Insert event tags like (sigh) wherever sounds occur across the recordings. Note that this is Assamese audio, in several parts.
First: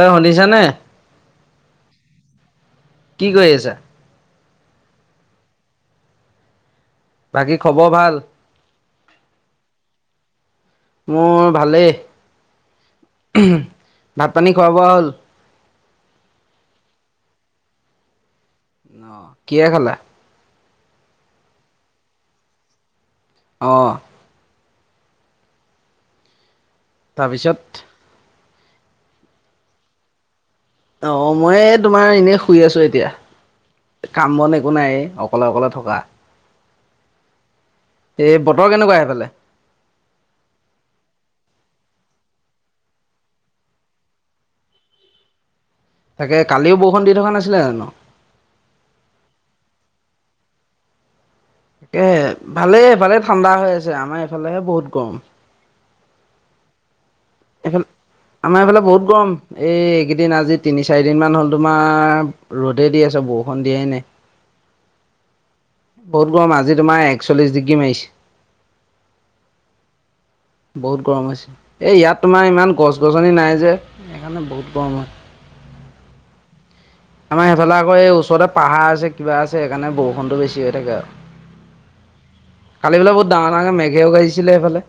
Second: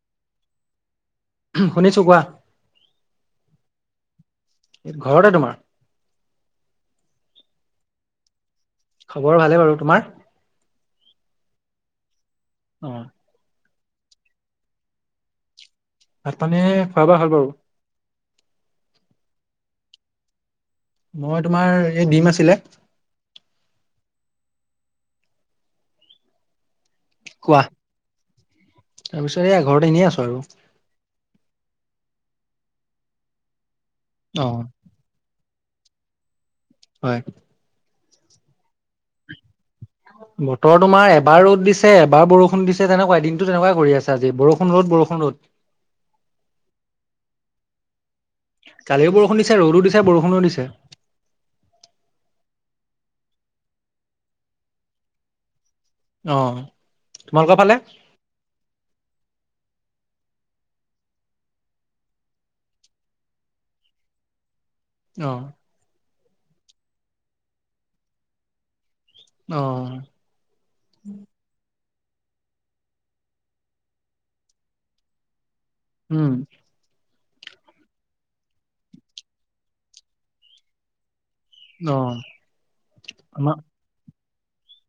ঐ শুনিছা নে? উম শুনিছো কোৱা। কি কৰি আছা। এই ঘৰতে তোমাৰ। বাকী খবৰ ভাল? খবৰ ভালে বাৰু। তোমাৰ? মোৰ ভালেই। অ (inaudible) ভাত পানী খোৱা বোৱা হ'ল? ভাত পানীয়ে খোৱা বোৱা হৈ গ'ল। অ। কিহে খালা। মই তোমাৰ এই ডিম আছিলে। অঁ। তাৰ কোৱা পিছত। তাৰপিছত এইয়া ঘৰতে এনেই আছো আৰু অ মই তোমাৰ এনেই শুই আছো এতিয়া। কাম অ বন একো নায়েই, অকলে অকলে থকা। হয়। এই (unintelligible) সেইফালে বতৰ তোমাৰ এবাৰ ৰ'দ দিছে, এবাৰ বৰষুণ দিছে তেনেকুৱাই দিনটো তেনেকুৱাই কৰি আছে আজি বৰষুণ-ৰ'দ, বৰষুণ-ৰ'দ। তাকে কালিও বৰষুণ দি থকা নাছিলে জানো? য়া বৰষুণো দিছে। এ ভালে ভালে ঠাণ্ডা হৈ আছে আমাৰ এইফালেহে বহুত গৰম। অঁ! এইফালে (inaudible) আমাৰ এইফালে বহুত গৰম এই দিন আজি তিনি চাৰি দিন মান হ'ল, তোমাৰ ৰ'দেই দি আছে বৰষুণ দিয়াই নাই। অ। বহুত গৰম, আজি তোমাৰ একচল্লিশ ডিগ্ৰী অ মাৰিছে। বহুত গৰম হৈছে। এই ইয়াত তোমাৰ ইমান গছ-গছনি নাই যে সেইকাৰণে বহুত গৰম হয়। উম। আমাৰ সেইফালে আকৌ এই ওচৰতে পাহাৰ আছে, কিবা আছে, সেইকাৰণে বৰষুণটো বেছি হৈ থাকে আৰু। অ কালি বোলে বহুত ডাঙৰ-ডাঙৰকে মেঘেও গাজিছিলে সেইফালে?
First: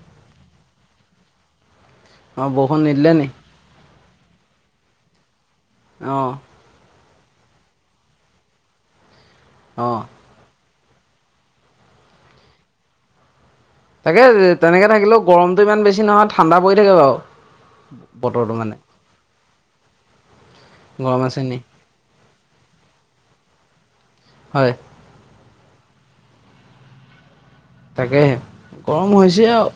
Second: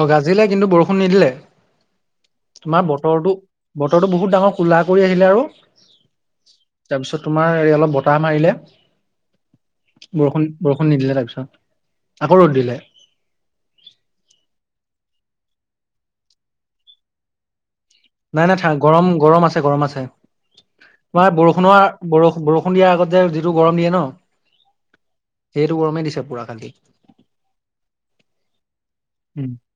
অহ, গাজিলে কিন্তু বৰষুণ নিদিলে। অ বৰষুণ তোমাৰ নিদিলে নি বতৰটো-বতৰটো বহুত ডাঙৰ কোলা কৰি আহিলে আৰু অ তাৰপিছত তোমাৰ এই অলপ বতাহ মাৰিলে অ বৰষুণ বৰষুণ নিদিলে তাৰপিছত আকৌ ৰ'দ দিলে। তাকে তেনেকে থাকিলেও গৰমটো ইমান বেছি নহয় ঠাণ্ডা পৰি থাকে বাৰু। নাই বতৰটো -নাই ঠা মানে গৰম- গৰম আছে -গৰম আছে। গৰম তোমাৰ আছে নি বৰষুণৰৰ বৰষ-বৰষুণ দিয়াৰ আগত যে যিটো গৰম দিয়ে ন' হয় সেইটো গৰমেই দিছে পুৰা কালি। তাকেহে। গৰম হৈছে উম আও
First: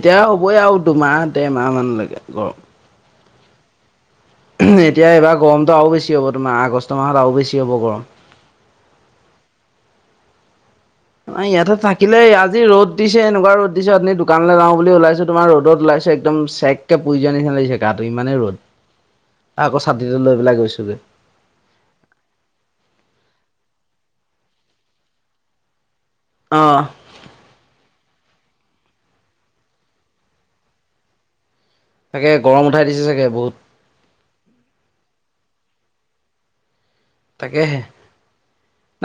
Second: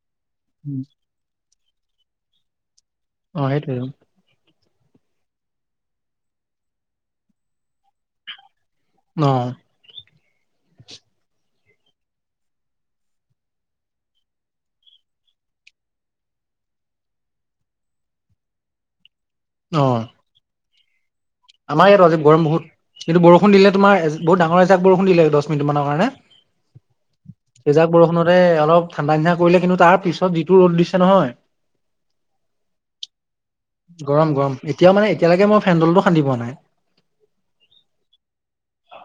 এতিয়াই হ'বই আও উম দুমাহ দেৰমাহ মানলৈকে গৰম। অহ, সেইটোৱেই। (unintelligible) এতিয়া এইবাৰ গৰমটো আৰু বেছি হ'ব তোমাৰ আগষ্ট মাহত আৰু বেছি হ'ব গৰম। অহ অহ, ইয়াতে থাকিলে আজি ৰ'দ দিছে এনেকুৱা ৰ'দ দিছে অথনি দোকানলৈ যাওঁ বুলি ওলাইছো তোমাৰ ৰ'দত ওলাই পিছে একদম চেৰেক পুৰি যোৱা নিচিনা লাগিছে গাটো ইমানেই ৰ'দ। (inaudible) আকৌ অ ছাতিটো লৈ পেলাই গৈছোঁ গে। আমাৰ ইয়াত আজি গৰম বহুত কিন্তু বৰষুণ দিলে তোমাৰ বহুত ডাঙৰ এজাক বৰষুণ দিলে দছ মিনিত মানৰ কাৰণে। অ এজাক বৰষুণতে অলপ ঠাণ্ডা নিণ্ডা কৰিলে, কিন্তু তাৰ পিছত যিটো ৰ'দ দিছে নহয় তাকে গৰম উঠাই দিছে চাগে বহুত গৰম-গৰম এতিয়াও মানে এতিয়ালৈকে মই ফেণ্ডলটো খান্দি পোৱা নাই। তাকে হে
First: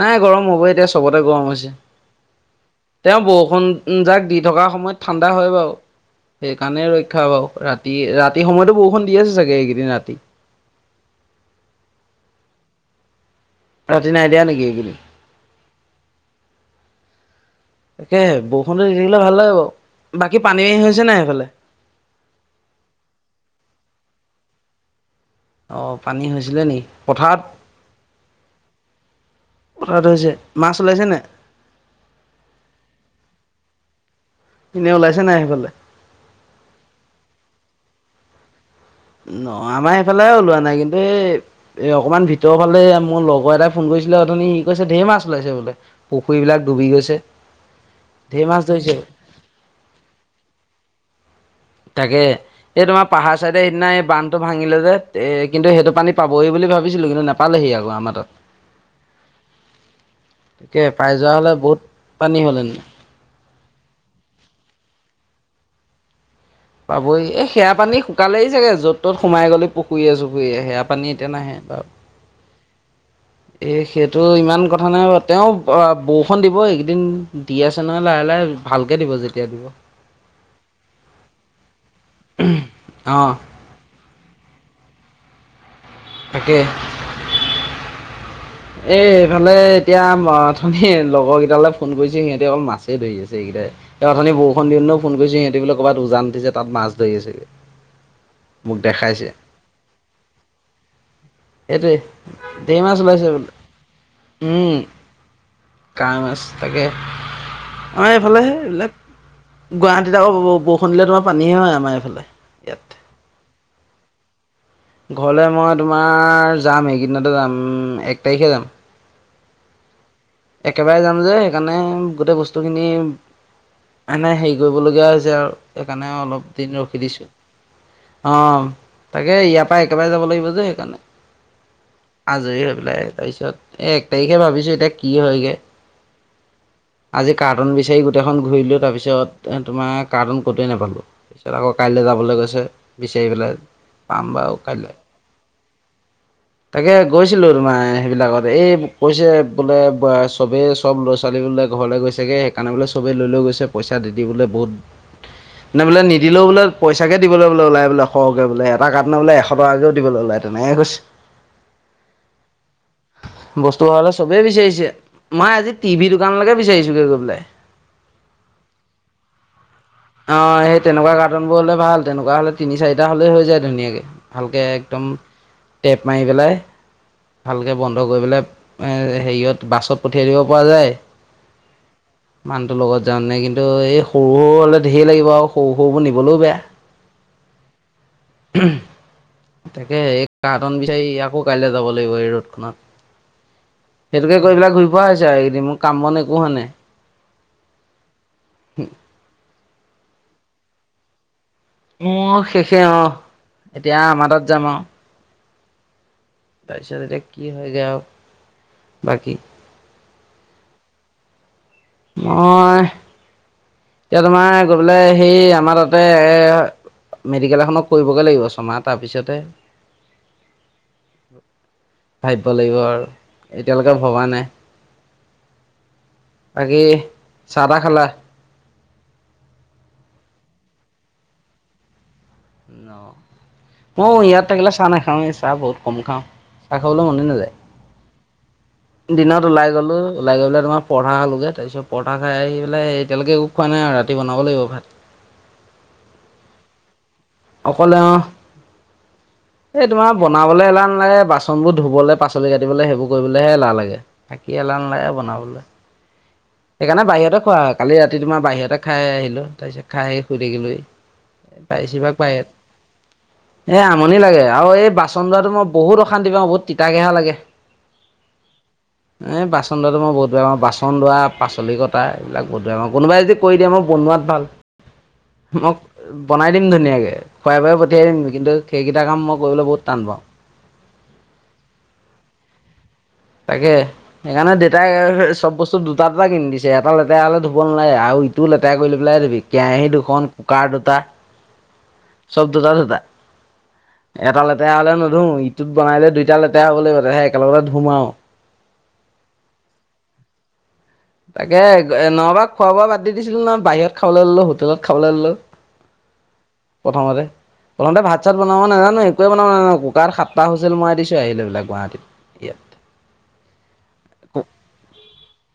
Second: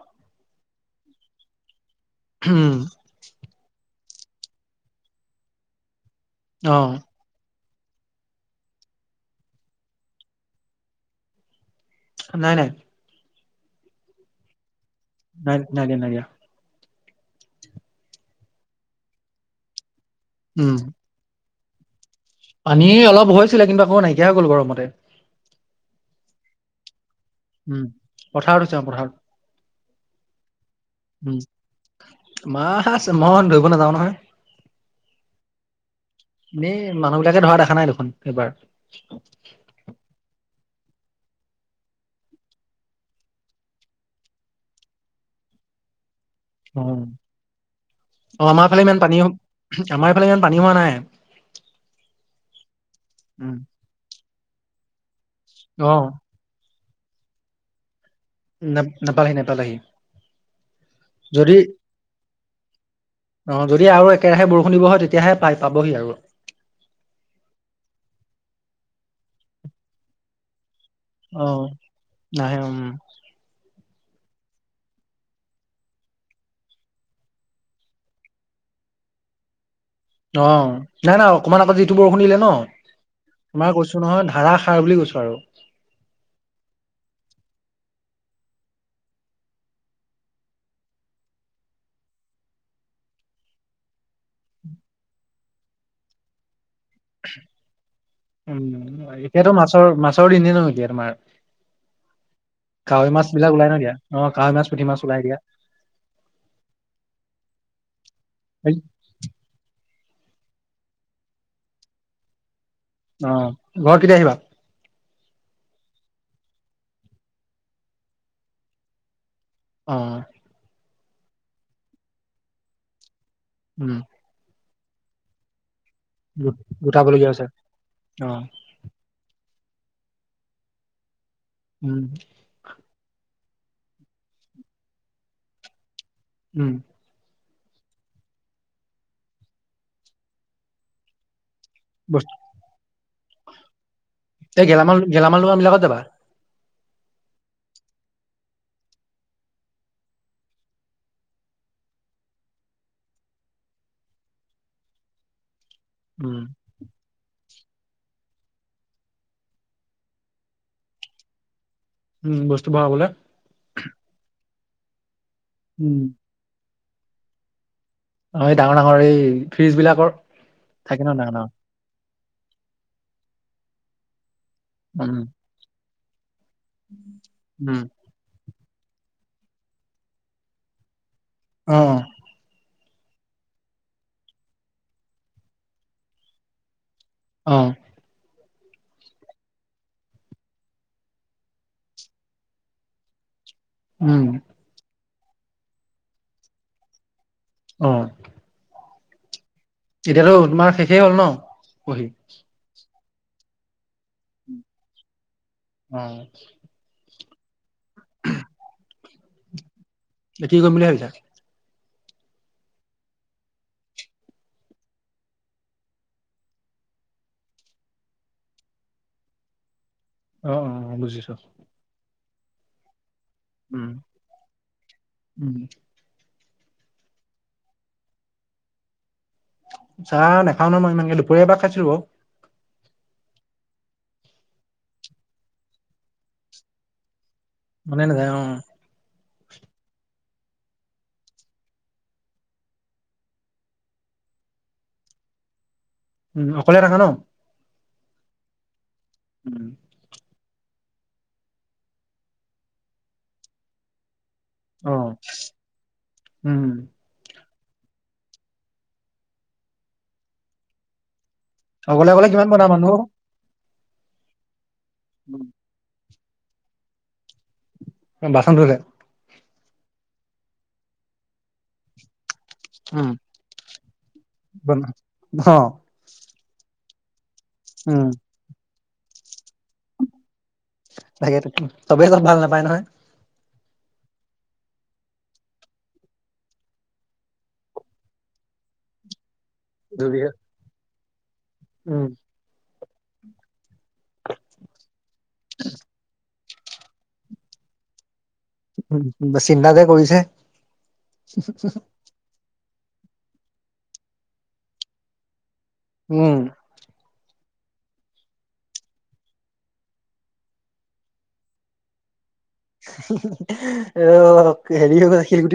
নাই গৰম হ'ব এতিয়া চবতে গৰম হৈছে। তেওঁ বৰষুণ যাক দি থকা সময়ত ঠাণ্ডা হয় বাৰু অ সেইকাৰণে ৰক্ষা বাৰু ৰাত ৰাতি-ৰাতি সময়তো বৰষুণ দি আছে চাগে এইকেইদিন ৰাতি? নাই- নাই। ৰাতি নাই দিয়া নেকি এইকেইদিন? নাই-নাই দিয়া-নাই দিয়া। তাকে বৰষুণটো দি থাকিলে ভাল লাগে বাৰু, বাকী পানী উম হৈছে নাই সেইফালে? পানী অলপ হৈছিলে কিন্তু আকৌ নাইকিয়া হৈ গ'ল গৰমতে। অহ, পানী হৈছিলে নি? পথাৰত উম, পথাৰত আছে অহ পথাৰত। এ মাছ ওলাইছে নাই? উম, মাছ, ম‌ই ধৰিব নাযাওঁ এনেই ওলাইছে নাই সেইফালে নহয়। এই মানুহবিলাকে ধৰা দেখা নাই দেখোন এইবাৰ। ন'আমাৰ সেইফালেও ওলোৱা নাই কিন্তু এ 'অকমান ভিতৰৰ ফালে মোৰ লগৰ এটাই ফোন কৰিছিলে অথনী, সি কৈছে ঢেৰ মাছ ওলাইছে বোলে। পুখুৰীবিলাক ডুবি গৈছে। ঢেৰ অহ, মাছ আমাৰ ফালে ধৰিছে ইমান পানী -আমাৰ ফালে ইমান পানী হোৱা নাই। তাকে, এই তোমাৰ পাহাৰ উম, চাইডে সিদিনা এই বান্ধটো ভাঙিলে যে এই কিন্তু সেইটো অ' পানী পাবহি বুলি ভাবিছিলোঁ কিন্তু, নাপালেহি আকৌ আমাৰ তাত। ন নাপালেহি নাপালেহি তাকে পাই যোৱা হলে বহুত পানী হল হ'লে অহ, যদি আৰু একেৰাহে বৰষুণ দিব হয় তেতিয়াহে পাই পাবহি আৰু পাবই এই সেয়া পানী শুকালেই চাগে য'ত-ত'ত সোমাই গ'লে পুখুৰীয়ে-চুখুৰীয়ে সেয়া পানী এতিয়া নাহে অ' বাৰু। নাহে উম। এই সেইটো ইমান কথা নাই বাও তেওঁ আ বৰষুণ দিব এইকেইদিন, দি আছে নহয় লাহে লাহো। ভালকে দিব, যেতিয়া দিব। অ নাই-নাই অকনমান আগত যিটো বৰষুণ দিলে ন অঁ তোমাৰ কৈছো নহয় ধাৰা সাৰ বুলি কৈছোঁ আৰু। তাকে, (unintelligible) এ এইফালে এতিয়া অথনী লগৰকেইটালৈ ফোন কৰিছে সিহঁতে অকল মাছেই ধৰি আছে এইকেইটা। এই অথনি বৰষুণ দিওতে ফোন কৰিছে সিহঁতি বোলে ক'ৰবাত উজান উঠিছে তাত মাছ ধৰি আছেগে মোক দেখাইছে এতিয়াতো মাছৰ-মাছৰ দিনেই ন এতিয়া তোমাৰ। এইটোৱেই ধেই মাছ কাৱৈ ওলাইছে বোলে বিলাক ওলাই ন এতিয়া। অ' কাৱৈ মাছ উম! পুঠি মাছ ওলাই দিয়া কাৱৈ মাছ তাকে আমাৰ এইফালেহে এইবিলাক। গুৱাহাটীত আক ব, বৰষুণ দিলে তোমাৰ পানীহে হয় আমাৰ এইফালে এই ফালে। অ, ঘৰত কেতিয়া আহিবা? ঘৰলে মই তোমাৰ যাম, এইকেইদনাতে যাম এক তাৰিখে যাম। অ। একেবাৰে যাম যে, সেইকাৰণে গোটেই বস্তু খিনি, উম এনে হেৰি কৰিবলগীয়া হৈছে আৰু। সেইকাৰণে অলপ গো- দিন ৰখি দিছো, গোটাবলগীয়া হৈছে অ তাকে ইয়াত পা একেবাৰে যাব লাগিব যে সেইকাৰণে, উম আজৰি হৈ পেলাই তাৰপিছত এক তাৰিখে ভাবিছো এতিয়া কি হয়গে। উম আজ কাৰ্টুন বিচাৰি গোটেইখন ঘূৰিলো তাৰপিছত তোমাৰ কাৰ্টুন কতোৱে নাপালো আকৌ কাইলৈ বস্তু যাবলৈ কৈছে বিচাৰি পেলাই পাম বাৰু কাইলে এতিয়া ক'ত যাবা। তাকে গৈছিলো তোমাৰ সেইবিলাকত এই কৈছে বোলে চবেই চব ল'ৰা -ছোৱালী বোলে ঘৰলে গৈছেগে সেইকাৰণে বোলে চবেই লৈ লৈ গৈছে পইচা দি দি বোলে বহুত উ (inaudible) নে বোলে নিদিলে বোলে পইচাকে দি। দিবলৈ বোলে ওলাই বোলে সৰকে বোলে এটা কাটোনৰ বোলে এশ টকাকেও দিবলৈ ওলাই তেনে কৈছে উম বস্তু ভৰাবলে বস্তু ভৰাবলে চবেই বিচাৰি মই আজি উম টিভি দোকানলৈকে বিচাৰিছো গৈ পেলাই। আমি ডাঙৰ ডাঙৰ এই ফ্ৰিজ বিলাকৰ অ সেই থাকে ন তেনেকুৱা ডাঙৰ ডাঙৰ কাৰ্টোনবোৰ হলে ভাল। তেনেকুৱা হ'লে তিনি চাৰিটা হ'লে হৈ যায় ধুনীয়াকে ভালকে একদম উম টেপ মাৰি পেলাই ভালকে উম বন্ধ কৰি পেলাই এ হেৰিয়ত বাছত পঠিয়াই দিব পৰা যায়। অ মানুহটোৰ লগত যাওঁ নে কিন্তু এই সৰু সৰু হ'লে ধেৰ লাগিব আৰু সৰু সৰুবোৰ নিবলৈও বেয়া। অ। উ তাকে স কাৰ্টোন বিচাৰি আকৌ কাইলে যাব লাগিব এই ৰ'দখনত। উম সেইটোকে কৈ পেলাক ঘূৰি ফোৱা হৈছে আৰু এইকেইদিন মোৰ কাম বন একো হোৱা নাই অ উ (inaudible) এতিয়া তো তোমাৰ শেষেই হ'ল ন? পঢ়ি মোৰ শেষে আৰু, এতিয়া আমাৰ তাত যাম আৰু। উম! তাৰপিছত এতিয়া কি হয় গে আল বাকী এতিয়া কি কৰিম বুলি ভাবিছা। মই এতিয়া তোমাৰ গৈ পাই সেই আমাৰ তাতে এ মেডিকেল এখনক কৰিবগে লাগিব ছমাহ তাৰপিছতে অ অ অ বুজিছ। ভাবিব লাগিব আৰু, এতিয়ালৈকে ভবা নাই। উম! আকে চাহ তাহ খালা? চা নাখাও ন মই ইমানকে দুপৰীয়া এবাৰ খাইছিলো বাৰ মই ইয়াত থাকিলে চাহ নাখাওঁয়ে, চাহ বহুত কম খাওঁ, চাহ খাবলৈ মনে নাযায়। মানে নায় অ দিনত ওলাই গলো, ওলাই গৈ পাই তোমাৰ পৰঠা খালোঁ যে, তাৰপিছত পৰঠা খাই পেলাই এতিয়ালৈকে একো খোৱা নাই ৰাতি বনাব লাগিব ভাত উম অকলে থাকা ন অকলে অ, উম এই তোমাৰ। বনাবলৈ এলাহ নালাগে বাচন বোৰ ধুবলৈ পাচলি কাটিবলৈ সেইবোৰ কৰিবলৈ হহে এলাহ লাগে। থাকি এলান ন অ লাগে বনাবলৈ উম সেইকাৰণে বাহিৰত। খোৱা হয় কালি ৰাতি তোমাৰ বাহিৰতে খাই আহিলোঁ, তাৰ পিছত খাই আহি শুই থাকিলোঁ হি অকলে বেছিভাগ অকলে বাহিৰত। কিমান বনকৰা মানুহ এ আমনি লাগে আৰু এই বাচন ধৰাটো মই বহুত অশান্তি পাওঁ বহুত তিতা কেহা লাগে। বাচ ধূলে (unintelligible) এই বাচন লোৱাটো মই বহুত বেয়া পাওঁ বাচন ধোৱা, পাচলি কটা (unintelligible) এইবিলাক বধ উম, কোনোবাই যদি ক দিয়া মই বনোৱাত ভাল, বনা অ মোক বনাই দিম ধুনীয়াকে। (unintelligible) খুৱাই বাই পঠিয়াই দিম কিন্তু সেইকেইটা কাম মই কৰিবলৈ বহুত টান পাওঁ। তাকে তবেই চত ভাল নাপায় নহয়। (unintelligible) তাকে সেইকাৰণে দেউেতাই চব বস্তু দুটা দুটা কিনি দিছে এটা লেতেৰা হলে ধুব নেলাগে আৰু টো লেতেৰা কৰি লৈ পেলাই দিবি কেৰাহী জুবিয়ে দুখন কুকাৰ দুটা উম চব দুটা দুটা এটা লেতেৰা হ'লে নধুও ইটোত বনালে দুইটা লেতেৰা হ'ব লাগিব সেই একেলগতে ধুম আৰু উ বা চিনাতা যে কৰিছে। তাকে নবা খোৱা বোৱা বাদ দি দিছিলো নহ বাহিৰত খাবলৈ ললো হোটেলত খাবলৈ ললো উম অ দে। প্ৰথতে ভাত চাত বনাব নাজানো একোৱে বনাব নো কুকাৰ সাপ্তাহ হৈছিল মই দিছো আহিলে এইিলাক গুৱাহাটীত। ইয়াত অ হেৰি হৈ গ শিলগুটি। (unintelligible)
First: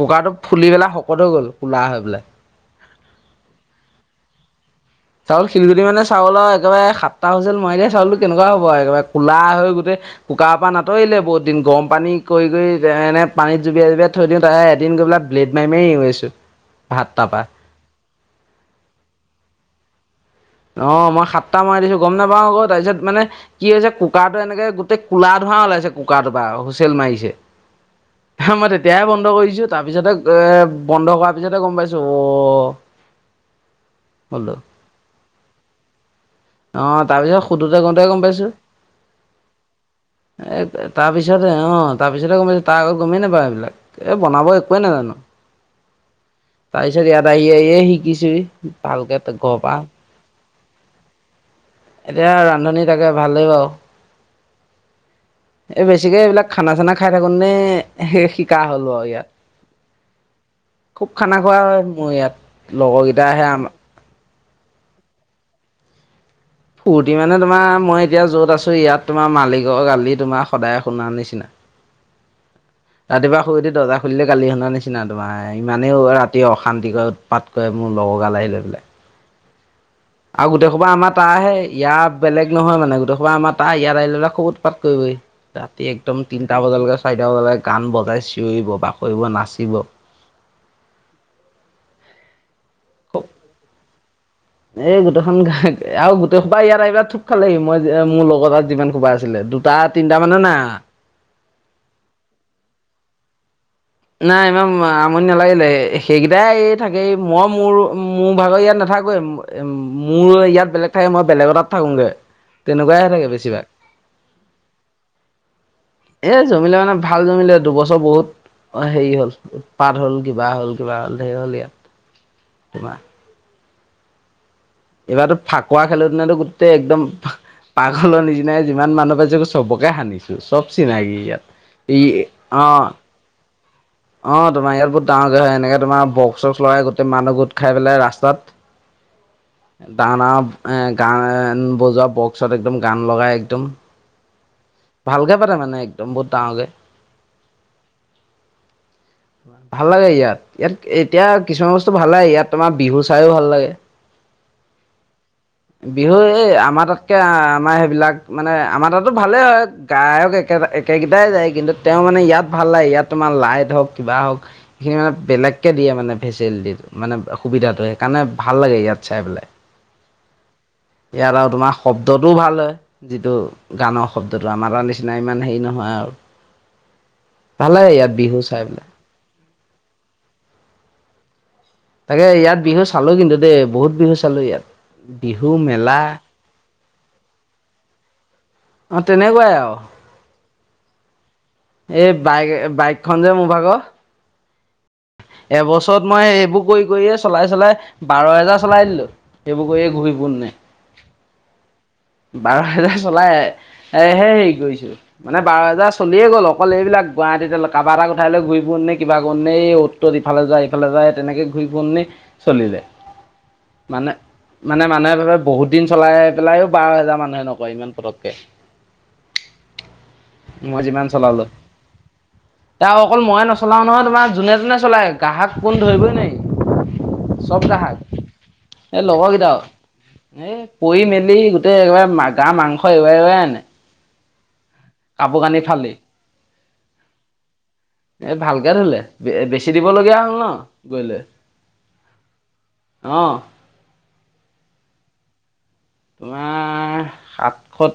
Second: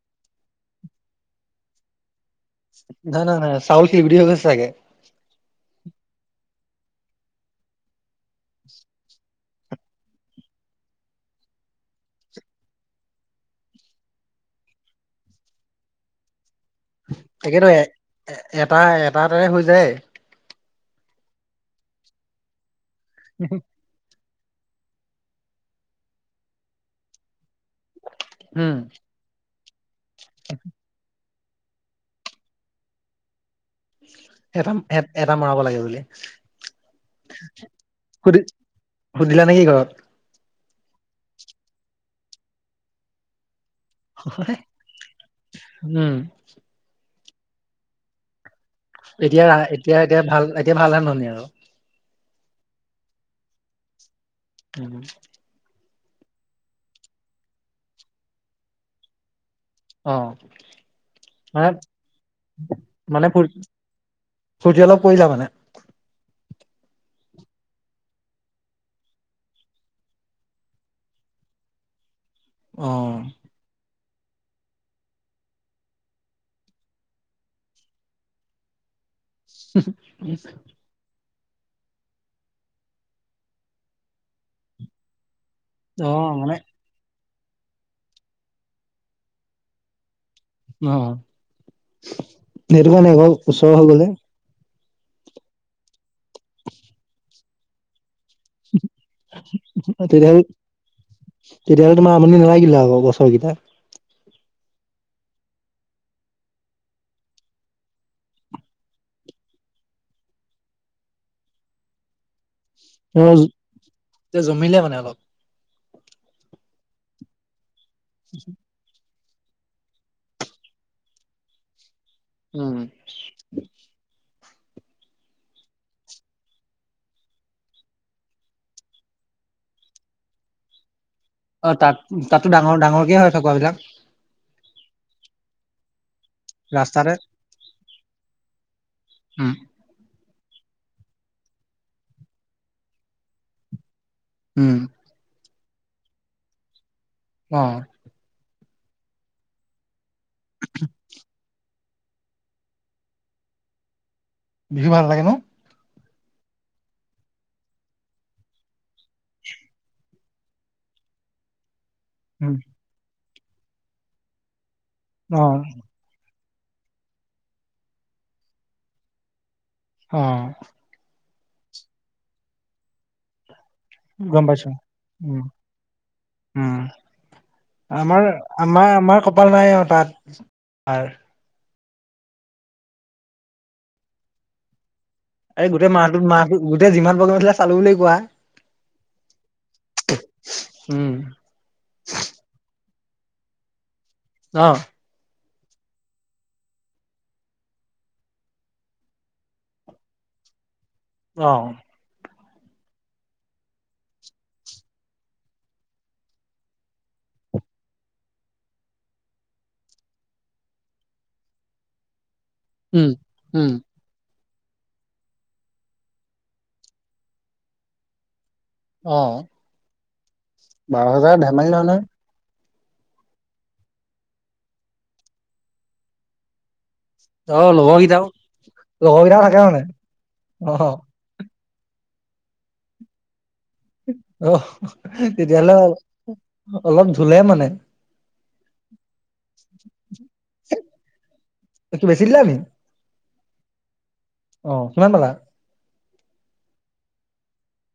কুকাৰটো ফুলি পেলাই শকত হৈ গ'ল কোলা হৈ পেলাই। ন ন নাই চাউল শিলগ হৈ গছে চাগে (unintelligible) চাউল শিলগুটি মানে চাউলৰ একেবাৰে সাতটা হুইচেল মাইলে চাউলটো কেনেকুৱা হব একবাৰে কলা হৈ গোটেই কুকাৰ পৰা নাতৰিলে বহুত দিন গৰম পানী কৰি কৰি এনে পানীত জুবিয়াই- জুবিয়াই থৈ দিওঁ তাহ এ এদিন গৈবলা ব্লেড মাই মাই এৰোয়াইছো। তাকেতো এ এটা এটা এটাৰে হৈ যায় অ মই সাতটা মৰাই দিছো গম নাপাও আকৌ তাৰপিছত মানে কি হৈছে কুকাৰ এনেকে গোটেই কোলা ধোঁৱা ওলাইছে কুৰাটোৰ পৰা হুইছেল মাৰিছে। মই উম তেতিয়াই বন্ধ কৰিছো তাৰ পিছতে এ বন্ধ কৰা পিছটা গম পাইছো অ বোলো এটা এ এটা মৰাব লাগে বুলি অ তাৰ পিছত সুধোতে কওতে গম সুধি পাইছো, সুধিলা নেকি ঘৰত এ তাৰপিছতে অ তাৰপিছতে গম পাইছো তাৰ আগত গমেই নাপাও এইবিলাক। এ বনাব একোৱে নাজানো, উম তাৰপিছত ইয়াত আহি আহিয়ে শিকিছো। এতিয়া ৰা এতিয়া এতিয়া ভাল এতিয়া ভাল হে ননী আৰু। (unintelligible) এতিয়া ৰান্ধনী তাকে ভালেই বাৰু। উম। এই বেছিকে এইবিলাক খানা- চানা খাই থাকো নে শিকা হল আৰু ইয়াত অ খুব খানা খোৱা মানে হয় মোৰ ইয়াত, লগৰকেইটা মানে আহে আমা ফূৰ্তি অলপ কৰি যাও মানে (unintelligible) ফূৰ্তি মানে তোমাৰ মই এতিয়া যত আছো ইয়াত তোমাৰ মালিকৰ গালি তোমাৰ সদায় শুনাৰ নিচিনা। (inaudible) অ ৰাতিপুৱা শুই উঠি দৰ্জা খুলিলে গালি শুনা নিচিনা তোমাৰ ইমানেইও ৰাতি অশান্তিক উৎপাত কৰে মোৰ লগৰ গাল আহিলে বোলে- উ। (unintelligible) আৰু গোটেই আমাৰ তাই ইয়াত বেলেগ নহয় মানে গোটেই সোপা আমাৰ তাই ইয়াত আহিলে খুব উৎপাত কৰিব হি। ৰাতি অ একদম মানে তিনটা বজালৈকে চাৰিটা বজালৈকে গান বজাই চিঞৰিব -বাসৰিব নাচিব। অ সেইটো কাৰণে খুব ক ওচৰ হৈ গল যে এই গোটেইখন ঘ আৰু গোটেই সোপা ইয়াত আহিবা থপ খালেহি মই মোৰ লগত কবাত যিমান সোপা আছিলে দুটা তিনটা তেতিয়া মানো নাই অহা তেতিয়াহলে তোমাৰ আমনি নালাগিলে আকৌ বছৰ কেইটা? নাই ইমান আমনি নালাগিলে, সেইকেইটাই এই থাকে মই মোৰ মোৰ ভাগৰ ইয়াত নাথাক মোৰ ইয়াত বেলেগ থাকে মই বেলেগ তাত থাকোঁ গে তেনেকুৱাইে থাকে এ বেছিভাগ। জমিলে মানে অলপ। এ জমিলে মানে ভাল জমিলে দুবছৰ বহুত অ হেৰি হ'ল উৎপাত হ'ল কিবা হ'ল কিবা হ'ল ধেই হ'ল ইয়াত উম। তোমাৰ এইবাৰতো ফাকুৱা খেলা দিনাটো গোটেই একদম পাগলৰ নিচিনা যিমান মানুহ পাইছে চবকে সানিছো চব চিনাকি ইয়াত অ তাত ই তাতো অ ডাঙৰ ডাঙৰকে হয় ফাকুৱা বিলাক। অ তোমাৰ ইয়াত বহুত ডাঙৰকৈ হয় এনেকে তোমাৰ বক চব লৰাই গোটেই ৰাস্তাতে। মানুহ গোট খাই পেলাই ৰাস্তাত উম ডাঙৰ ডাঙৰ এ গান বজোৱা বক্সত একদম গান লগাই একদম, উম। ভালকে পাতে মানে একদম বহুত ডাঙকে। হ ভাল লাগে ইয়াত। ইয়াত এতিয়া কিছুমান বস্তু - ভাল লাগে ইয়াত তোমাৰ বিহু চাইও ভাল লাগে। বিহু ভাল লাগে ন? বিহু এই আমাৰ তাতকৈ আমাৰ সেইবিলাক মানে আমাৰ তাততো ভালেই হয় গায়ক একে একেগেইটাই যায় কিন্তু তেওঁ মানে ইয়াত উম, ভাল লাগে ইয়াত তোমাৰ লাইট হওক কিবা হওক সিহঁত অ বেলেগকে দিয়ে মানে, মানে সুবিধাটো সেইকাৰণে ভাল লাগে ইয়াত চাই পেলাই হ ইয়াত আৰু তোমাৰ শব্দটোও ভাল হয়, যিটো গান- গম শব্দটো পাইছো। আমাৰ নিচিনা উম ইমান হেৰি নহয় আৰু উম ভাল লাগে ইয়াত আমাৰ বিহু চাই পেলাই আমাৰ আমাৰ কপাল নাই আৰু তাত তাকে ইয়াত বিহু চালো কিন্তু দেই বহুত বিহু চালো ইয়াত বিহু এই গোটেই মেলা মাহটোত মাহ গোটেই যিমান প্ৰগ্ৰেম আছিলে চালো বুলি কোৱা। অ তেনেকুৱাই উম। আৰু এই বাইক বাইক খঞ্জে মোৰ ভাগ। অহ। এবছৰত মই এইবোৰ কৰি কৰিয়ে চলাই চলাই বাৰ হেজাৰ চলাই দিলো। সেইবোৰ কৰিয়ে ঘূৰি ফুৰি। শন (unintelligible) (unintelligible) অ বাৰ হেজাৰ চলাই এহে হেৰি কৰিছো মানে বাৰ হেজাৰ চলিয়ে গ'ল অকল এইবিলাক কাবা এটাক উঠাই লৈ ঘূৰি ফোৰো নে কিবা কৰো নে এই ত ইফালে যায় ইফালে যায় তেনেকে ঘূৰি ফুৰি চলি যায় উম উম। মানে, মানে মানুহে ভাবে বহুত দিন চলাই পেলাইও বাৰ হেজাৰ মানুহে নকয় ইমান পতককে অ বাৰ হেজাৰ ধেমালি নহয় নহয়। ত অকল মইৱে নচলাও নহয় তোমাৰ যোনে তোনে চলায় গাহক কোন ধৰিবই নেকি (unintelligible) চব অ গ্ৰাহক লগৰকেইটাও এ লগৰ লগৰকেইটাও কেইটা থাকে মানে। এ অ' পঢি মেলি গ, একবাৰ ম গা মাংস এৰুৱাই এৰুৱাই আনে‌। অ তেতিয়াহ'লে ফালি অলপ ধুলে মানে। ভালকৈ ধুলে। বেছি দিবলগীয়া হ'ল ন গৈ লৈ। বেছি দিলা নি? অ। অ কিমান পালা? তোমাৰ সাতশত (unintelligible)